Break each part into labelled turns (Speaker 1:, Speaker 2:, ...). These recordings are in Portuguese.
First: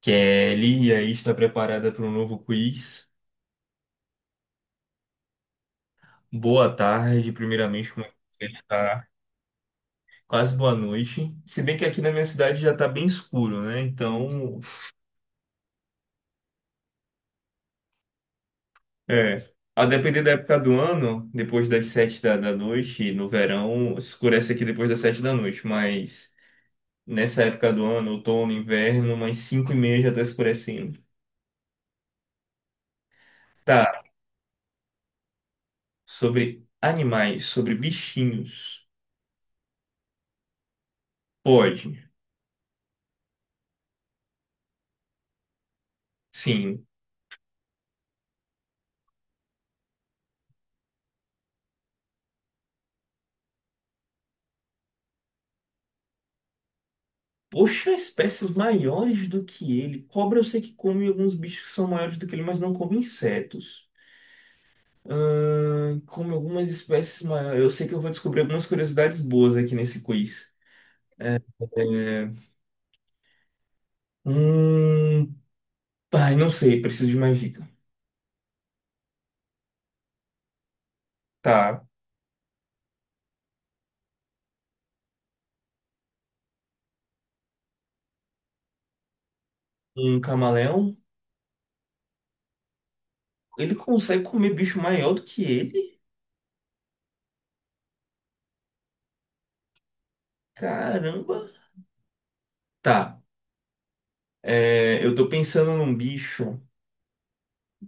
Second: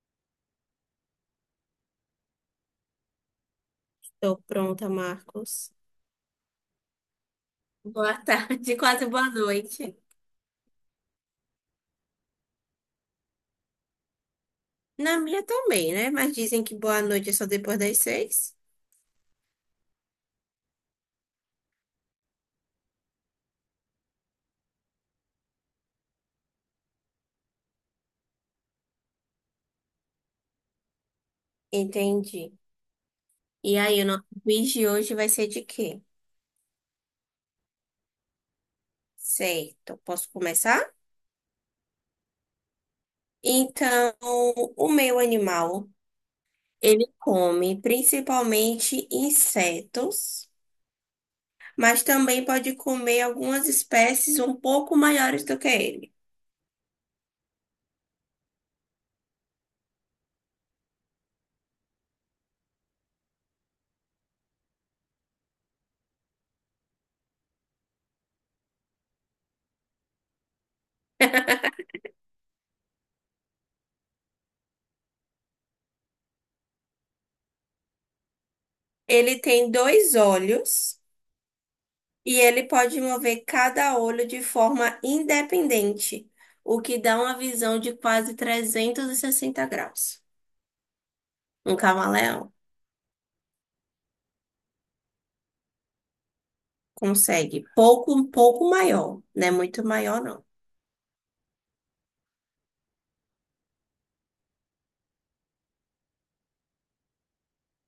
Speaker 1: Kelly, e aí está preparada para um novo quiz.
Speaker 2: Estou pronta, Marcos.
Speaker 1: Boa tarde, primeiramente, como é
Speaker 2: Boa
Speaker 1: que você
Speaker 2: tarde,
Speaker 1: está?
Speaker 2: quase boa noite.
Speaker 1: Quase boa noite. Se bem que aqui na minha cidade já está bem escuro, né?
Speaker 2: Na minha também, né? Mas dizem que boa noite é só depois das 6.
Speaker 1: É, a depender da época do ano, depois das sete da noite, no verão, escurece aqui depois das sete da noite, mas nessa época do ano, outono, inverno, umas cinco e meia já está escurecendo.
Speaker 2: Entendi. E aí,
Speaker 1: Tá,
Speaker 2: o nosso quiz de hoje vai ser de quê?
Speaker 1: sobre animais, sobre bichinhos.
Speaker 2: Certo. Posso começar?
Speaker 1: Pode.
Speaker 2: Então, o meu animal,
Speaker 1: Sim.
Speaker 2: ele come principalmente insetos, mas também pode comer algumas espécies um pouco maiores do que ele.
Speaker 1: Poxa, espécies maiores do que ele. Cobra eu sei que come alguns bichos que são maiores do que ele, mas não come insetos. Come algumas espécies maiores. Eu sei que eu vou descobrir algumas curiosidades boas aqui nesse quiz. É... Hum... Ai, não sei, preciso de mais dica.
Speaker 2: Ele tem dois olhos.
Speaker 1: Tá.
Speaker 2: E ele pode mover cada olho de forma independente, o que dá uma visão de quase 360
Speaker 1: Um
Speaker 2: graus.
Speaker 1: camaleão,
Speaker 2: Um camaleão
Speaker 1: ele consegue comer bicho maior do que ele?
Speaker 2: consegue pouco, um pouco maior, não é muito maior, não.
Speaker 1: Caramba. Tá. É, eu tô pensando num bicho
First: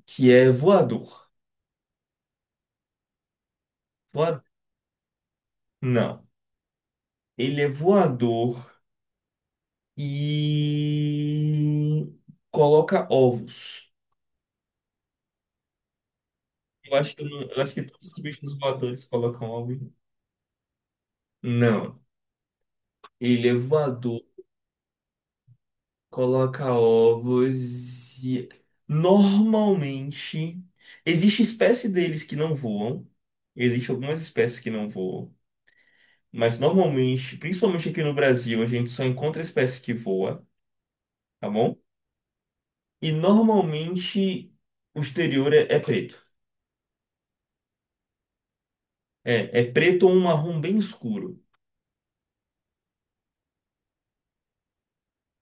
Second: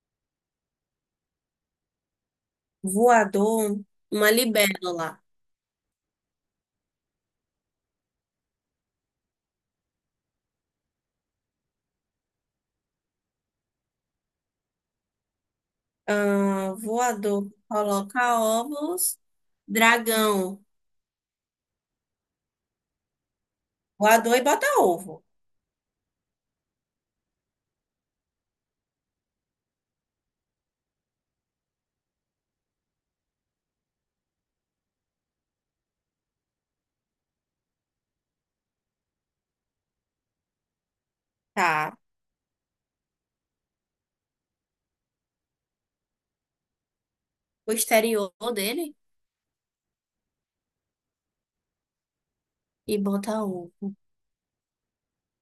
Speaker 1: que é voador.
Speaker 2: Voador, uma
Speaker 1: Voa-
Speaker 2: libélula.
Speaker 1: Não. Ele é voador. E coloca ovos.
Speaker 2: Ah,
Speaker 1: Eu acho que,
Speaker 2: voador
Speaker 1: eu acho que todos os
Speaker 2: coloca
Speaker 1: bichos voadores
Speaker 2: ovos,
Speaker 1: colocam ovos.
Speaker 2: dragão,
Speaker 1: Não. Ele é voador,
Speaker 2: voador e bota ovo,
Speaker 1: coloca ovos e normalmente existe espécie deles que não voam. Existem algumas espécies que não voam. Mas normalmente, principalmente aqui no Brasil, a gente só encontra espécie que voa, tá bom?
Speaker 2: tá?
Speaker 1: E normalmente o exterior é preto.
Speaker 2: O exterior dele
Speaker 1: É, é preto ou um marrom bem escuro.
Speaker 2: e bota ovo.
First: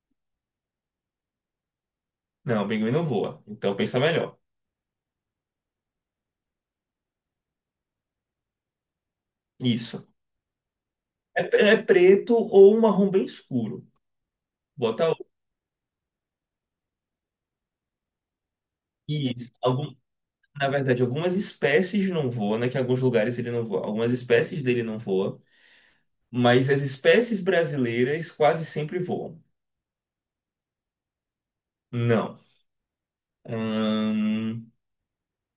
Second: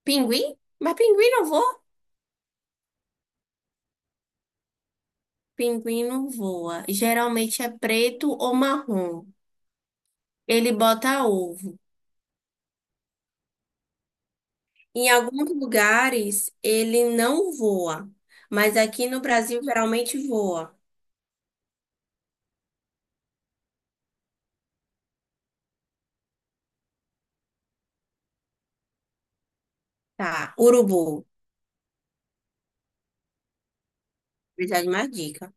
Speaker 2: Pinguim? Mas pinguim não voa.
Speaker 1: Não, o pinguim não voa. Então pensa melhor.
Speaker 2: Pinguim não voa. Geralmente é preto ou marrom.
Speaker 1: Isso.
Speaker 2: Ele bota
Speaker 1: É,
Speaker 2: ovo.
Speaker 1: é preto ou um marrom bem escuro.
Speaker 2: Em
Speaker 1: Bota o-
Speaker 2: alguns lugares ele não voa, mas aqui no
Speaker 1: isso.
Speaker 2: Brasil
Speaker 1: Algum,
Speaker 2: geralmente
Speaker 1: na
Speaker 2: voa.
Speaker 1: verdade, algumas espécies não voam, né? Que em alguns lugares ele não voa. Algumas espécies dele não voam. Mas as espécies brasileiras quase sempre voam.
Speaker 2: Tá, urubu.
Speaker 1: Não. Hum,
Speaker 2: Precisa de mais dica.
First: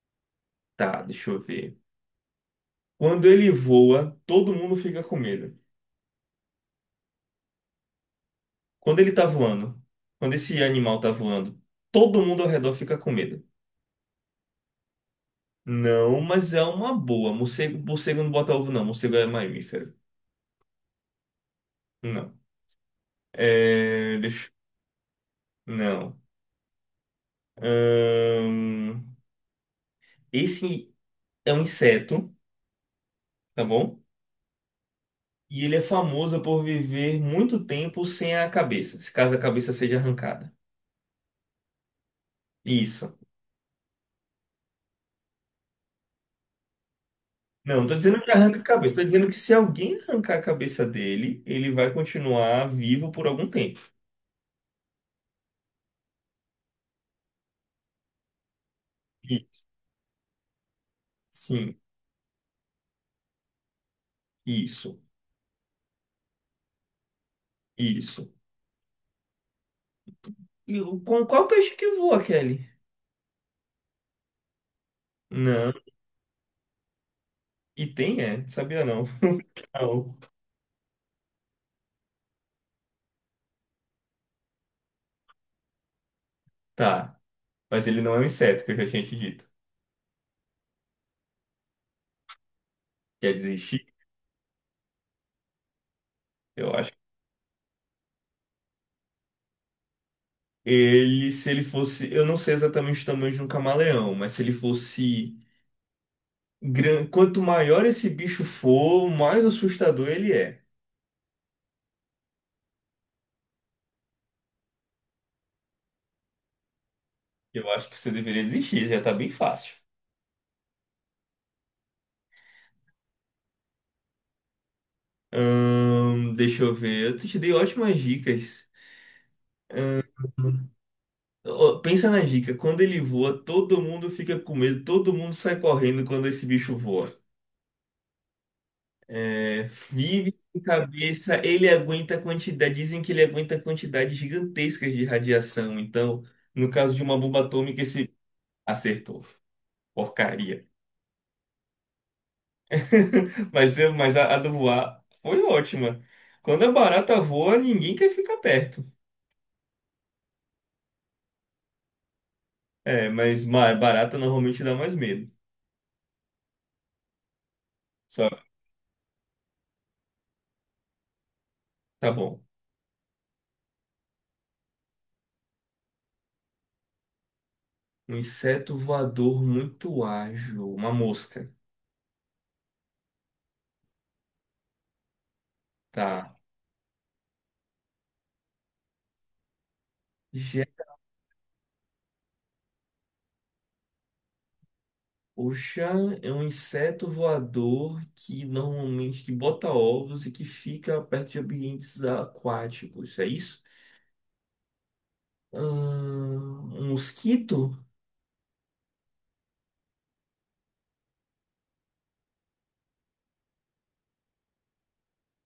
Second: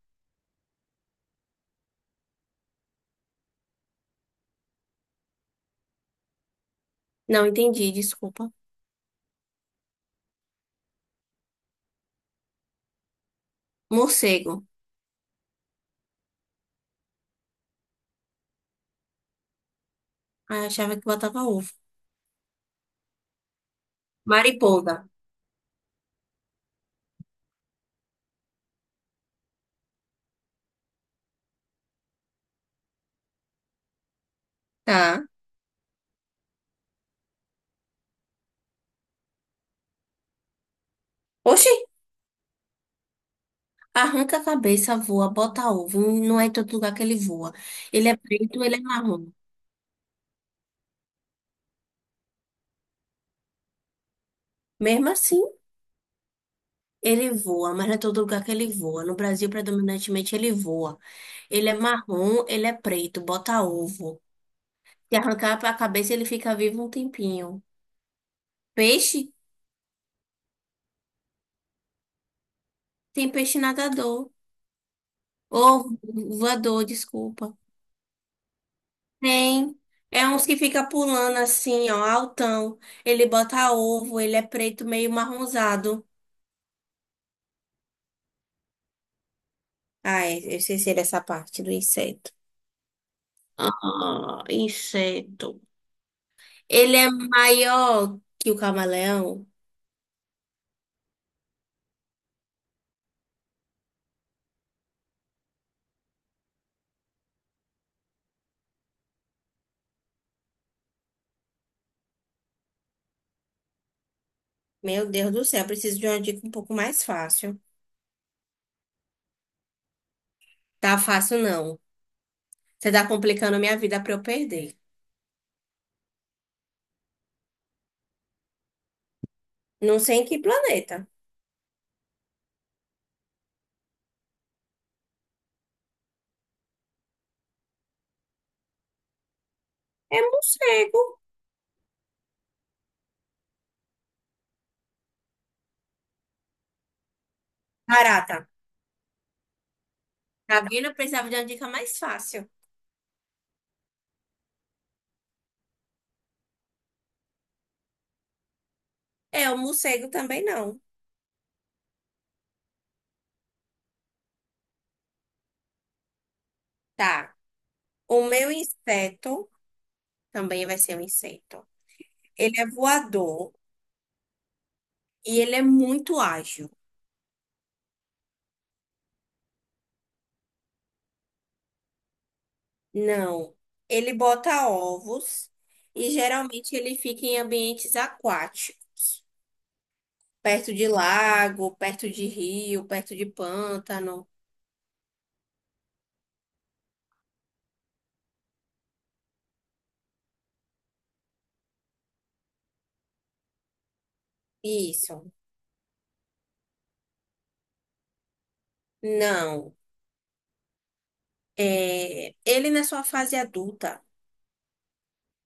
Speaker 1: tá, deixa eu ver. Quando ele voa, todo mundo fica com medo.
Speaker 2: Não entendi, desculpa.
Speaker 1: Quando ele tá voando, quando esse animal tá voando, todo mundo ao redor fica com medo.
Speaker 2: Morcego.
Speaker 1: Não, mas é uma boa. Morcego, morcego não bota ovo, não. Morcego é mamífero.
Speaker 2: Ah, eu achava que botava ovo.
Speaker 1: Não. É, deixa,
Speaker 2: Mariposa.
Speaker 1: não. Ahn, Esse é um inseto, tá bom?
Speaker 2: Tá.
Speaker 1: E ele é famoso por viver muito tempo sem a cabeça, se caso a cabeça seja arrancada.
Speaker 2: Oxi,
Speaker 1: Isso.
Speaker 2: arranca a cabeça, voa, bota ovo. Não é em todo lugar que ele voa.
Speaker 1: Não, não tô
Speaker 2: Ele é
Speaker 1: dizendo que arranca a
Speaker 2: preto, ele é
Speaker 1: cabeça, tô dizendo
Speaker 2: marrom.
Speaker 1: que se alguém arrancar a cabeça dele, ele vai continuar vivo por algum tempo.
Speaker 2: Mesmo assim. Ele voa, mas não é todo lugar que ele voa. No
Speaker 1: E-
Speaker 2: Brasil, predominantemente, ele voa. Ele é
Speaker 1: Sim,
Speaker 2: marrom, ele é preto, bota ovo.
Speaker 1: isso,
Speaker 2: Se arrancar a cabeça, ele fica vivo um tempinho.
Speaker 1: isso.
Speaker 2: Peixe?
Speaker 1: Com qual peixe que voa, Kelly?
Speaker 2: Tem peixe nadador.
Speaker 1: Não.
Speaker 2: Ou voador, desculpa.
Speaker 1: E tem, é? Sabia não.
Speaker 2: Tem.
Speaker 1: Não.
Speaker 2: É uns que fica pulando assim, ó, altão. Ele bota ovo, ele é preto, meio marronzado.
Speaker 1: Tá. Mas ele não é um inseto, que eu já tinha te dito.
Speaker 2: Ah, é, eu sei se ele é essa parte do inseto.
Speaker 1: Quer dizer, chi-
Speaker 2: Ah, inseto.
Speaker 1: eu acho.
Speaker 2: Ele é maior que o camaleão?
Speaker 1: Ele, se ele fosse. Eu não sei exatamente o tamanho de um camaleão, mas se ele fosse grande. Quanto maior esse bicho for, mais assustador ele é.
Speaker 2: Meu Deus do céu, eu preciso de uma dica um pouco mais fácil.
Speaker 1: Eu acho que você deveria desistir, já tá bem fácil.
Speaker 2: Tá fácil, não. Você tá complicando a minha vida pra eu perder.
Speaker 1: Deixa eu ver. Eu te dei ótimas dicas.
Speaker 2: Não sei em que planeta.
Speaker 1: Ó, pensa na dica, quando ele voa, todo mundo fica com medo, todo mundo sai correndo quando esse bicho voa. É,
Speaker 2: É
Speaker 1: vive sem
Speaker 2: morcego.
Speaker 1: cabeça, ele aguenta a quantidade, dizem que ele aguenta quantidades gigantescas de radiação. Então, no caso de uma bomba atômica, esse
Speaker 2: Barata.
Speaker 1: acertou.
Speaker 2: Tá
Speaker 1: Porcaria.
Speaker 2: vendo? Eu precisava de uma dica mais fácil.
Speaker 1: Mas a do voar foi ótima. Quando a barata voa, ninguém quer ficar perto.
Speaker 2: É, o morcego também não.
Speaker 1: É, barata normalmente dá mais medo.
Speaker 2: Tá. O
Speaker 1: Só,
Speaker 2: meu inseto também vai ser um inseto.
Speaker 1: tá bom.
Speaker 2: Ele é voador e ele é muito ágil.
Speaker 1: Um inseto voador muito ágil, uma mosca.
Speaker 2: Não. Ele bota ovos e
Speaker 1: Tá.
Speaker 2: geralmente ele fica em ambientes aquáticos. Perto de lago, perto de rio, perto de pântano.
Speaker 1: O Oxã é um inseto voador que normalmente que bota ovos e que fica perto de ambientes aquáticos, é isso?
Speaker 2: Isso.
Speaker 1: Um mosquito?
Speaker 2: Não. É, ele na sua fase adulta,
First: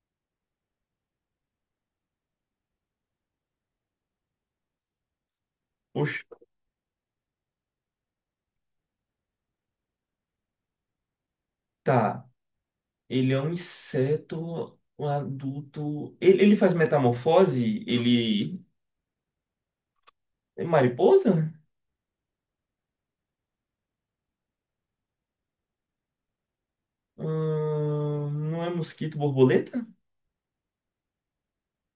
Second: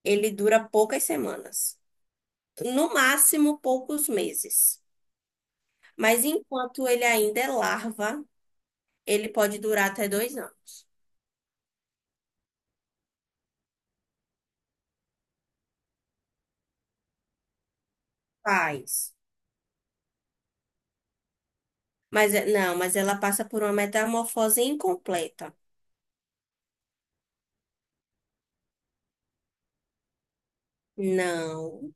Speaker 2: ele dura poucas semanas. No máximo, poucos meses. Mas
Speaker 1: Oxa,
Speaker 2: enquanto ele ainda é larva, ele pode durar até 2 anos.
Speaker 1: tá. Ele é um inseto um adulto. Ele faz metamorfose? Ele
Speaker 2: Faz.
Speaker 1: é mariposa?
Speaker 2: Não, mas ela passa por uma metamorfose incompleta.
Speaker 1: Não é mosquito, borboleta?
Speaker 2: Não.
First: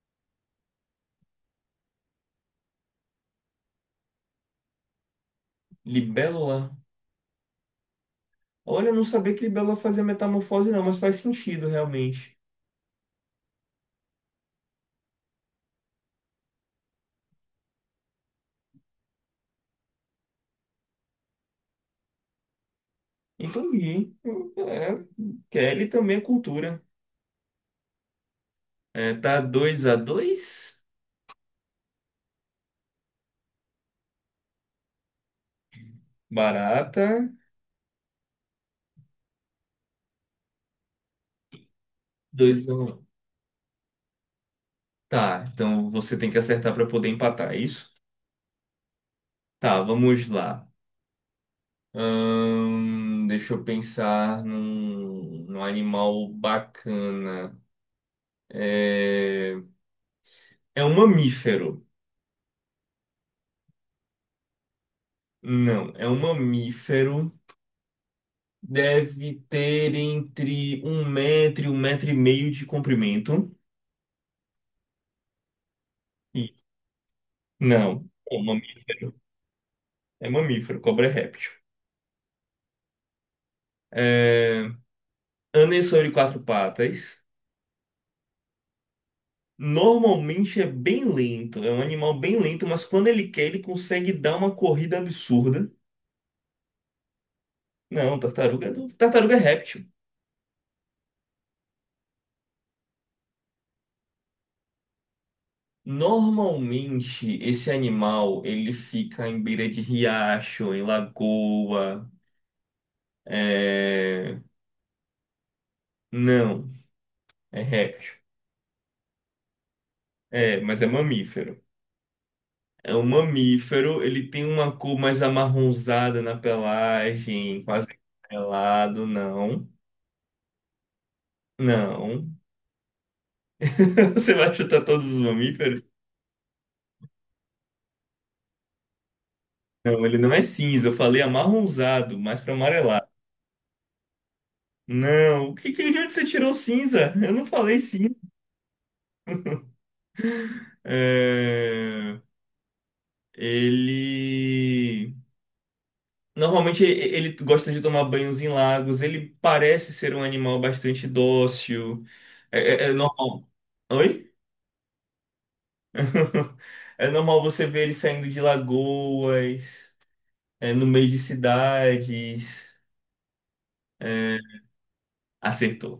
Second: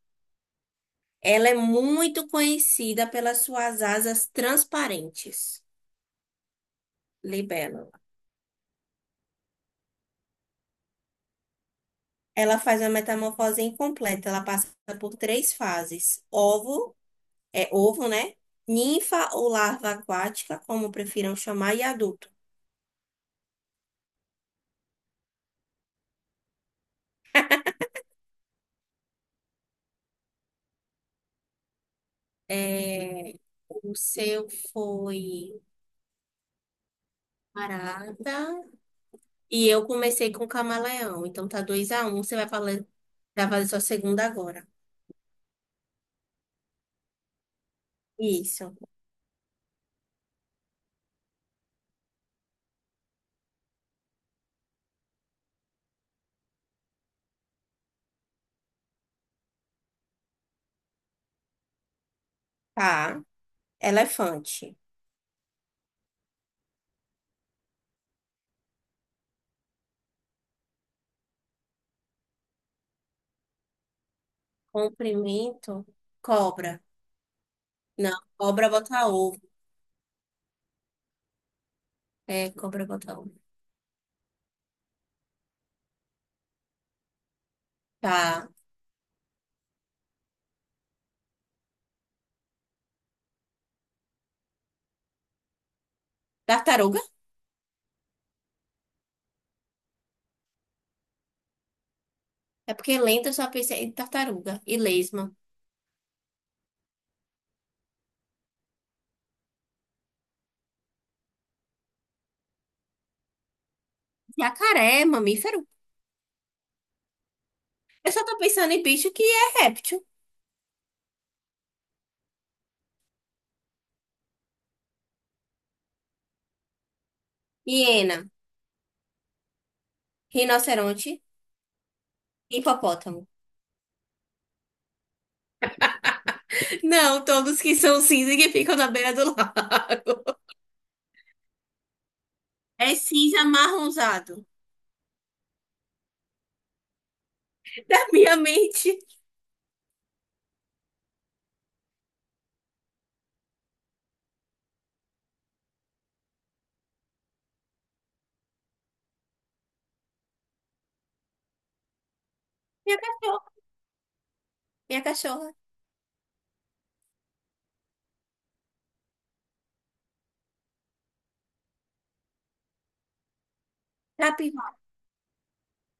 Speaker 2: Ela é muito conhecida pelas suas asas transparentes.
Speaker 1: Libélula?
Speaker 2: Libélula.
Speaker 1: Olha, eu não sabia que libélula fazia metamorfose, não, mas faz sentido realmente.
Speaker 2: Ela faz uma metamorfose incompleta. Ela passa por três fases: ovo, é ovo, né? Ninfa ou larva aquática, como prefiram chamar, e adulto.
Speaker 1: Entendi. É, Kelly também é cultura. É, tá 2 a dois.
Speaker 2: É, o seu foi
Speaker 1: Barata.
Speaker 2: parada. E eu comecei com camaleão. Então tá 2-1. Você vai
Speaker 1: Dois a
Speaker 2: falar,
Speaker 1: um.
Speaker 2: vai fazer sua segunda agora.
Speaker 1: Tá, então você tem que acertar para poder empatar, é isso?
Speaker 2: Isso.
Speaker 1: Tá, vamos lá. Deixa eu pensar num animal bacana. É, é um mamífero.
Speaker 2: Tá. Elefante.
Speaker 1: Não, é um mamífero. Deve ter entre um metro e meio de comprimento.
Speaker 2: Comprimento.
Speaker 1: E-
Speaker 2: Cobra.
Speaker 1: Não.
Speaker 2: Não, cobra bota ovo.
Speaker 1: É mamífero, cobra é réptil.
Speaker 2: É, cobra bota ovo.
Speaker 1: É... Anda sobre quatro patas.
Speaker 2: Tá.
Speaker 1: Normalmente é bem lento, é um animal bem lento, mas quando ele quer, ele consegue dar uma corrida absurda.
Speaker 2: Tartaruga.
Speaker 1: Não, tartaruga, tartaruga é réptil.
Speaker 2: É porque lenta eu só pensei em tartaruga e lesma.
Speaker 1: Normalmente esse animal ele fica em beira de riacho, em lagoa. É...
Speaker 2: Jacaré, é mamífero.
Speaker 1: Não, é
Speaker 2: Eu
Speaker 1: réptil.
Speaker 2: só tô pensando em bicho que é réptil.
Speaker 1: É, mas é mamífero. É um mamífero, ele tem uma cor mais amarronzada na pelagem, quase
Speaker 2: Hiena,
Speaker 1: amarelado, não.
Speaker 2: rinoceronte,
Speaker 1: Não.
Speaker 2: hipopótamo.
Speaker 1: Você vai chutar todos os mamíferos?
Speaker 2: Não, todos que são cinza e que ficam na beira do
Speaker 1: Não, ele não
Speaker 2: lago.
Speaker 1: é cinza. Eu falei amarronzado, mais para
Speaker 2: É
Speaker 1: amarelado.
Speaker 2: cinza amarronzado.
Speaker 1: Não, o de onde você tirou cinza? Eu não falei
Speaker 2: Da
Speaker 1: cinza.
Speaker 2: minha mente.
Speaker 1: É, Ele. Normalmente ele gosta de tomar banhos em lagos. Ele parece ser um animal bastante dócil. É, é
Speaker 2: Minha cachorra.
Speaker 1: normal. Oi?
Speaker 2: Minha cachorra.
Speaker 1: É normal você ver ele saindo de lagoas, é, no meio de cidades.
Speaker 2: Capivara.
Speaker 1: Acertou.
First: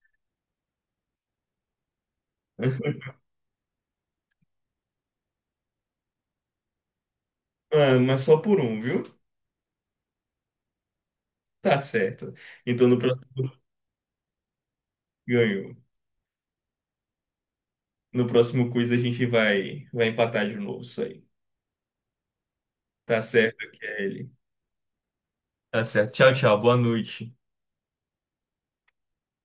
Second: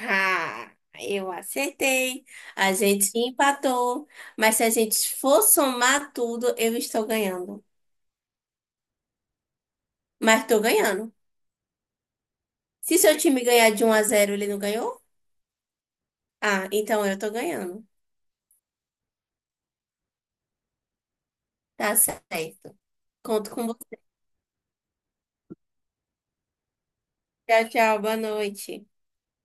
Speaker 2: Ah, eu acertei. A gente empatou. Mas se a gente for somar tudo, eu estou ganhando.
Speaker 1: Ah, mas só por um, viu?
Speaker 2: Mas tô ganhando.
Speaker 1: Tá certo. Então no
Speaker 2: Se seu
Speaker 1: próximo
Speaker 2: time ganhar de 1-0 ele não ganhou?
Speaker 1: ganho.
Speaker 2: Ah, então eu tô ganhando.
Speaker 1: No próximo quiz a gente vai empatar de novo isso aí.
Speaker 2: Tá certo.
Speaker 1: Tá
Speaker 2: Conto com
Speaker 1: certo,
Speaker 2: você.
Speaker 1: Kelly. Tá certo. Tchau, tchau. Boa noite.
Speaker 2: Tchau, tchau. Boa noite.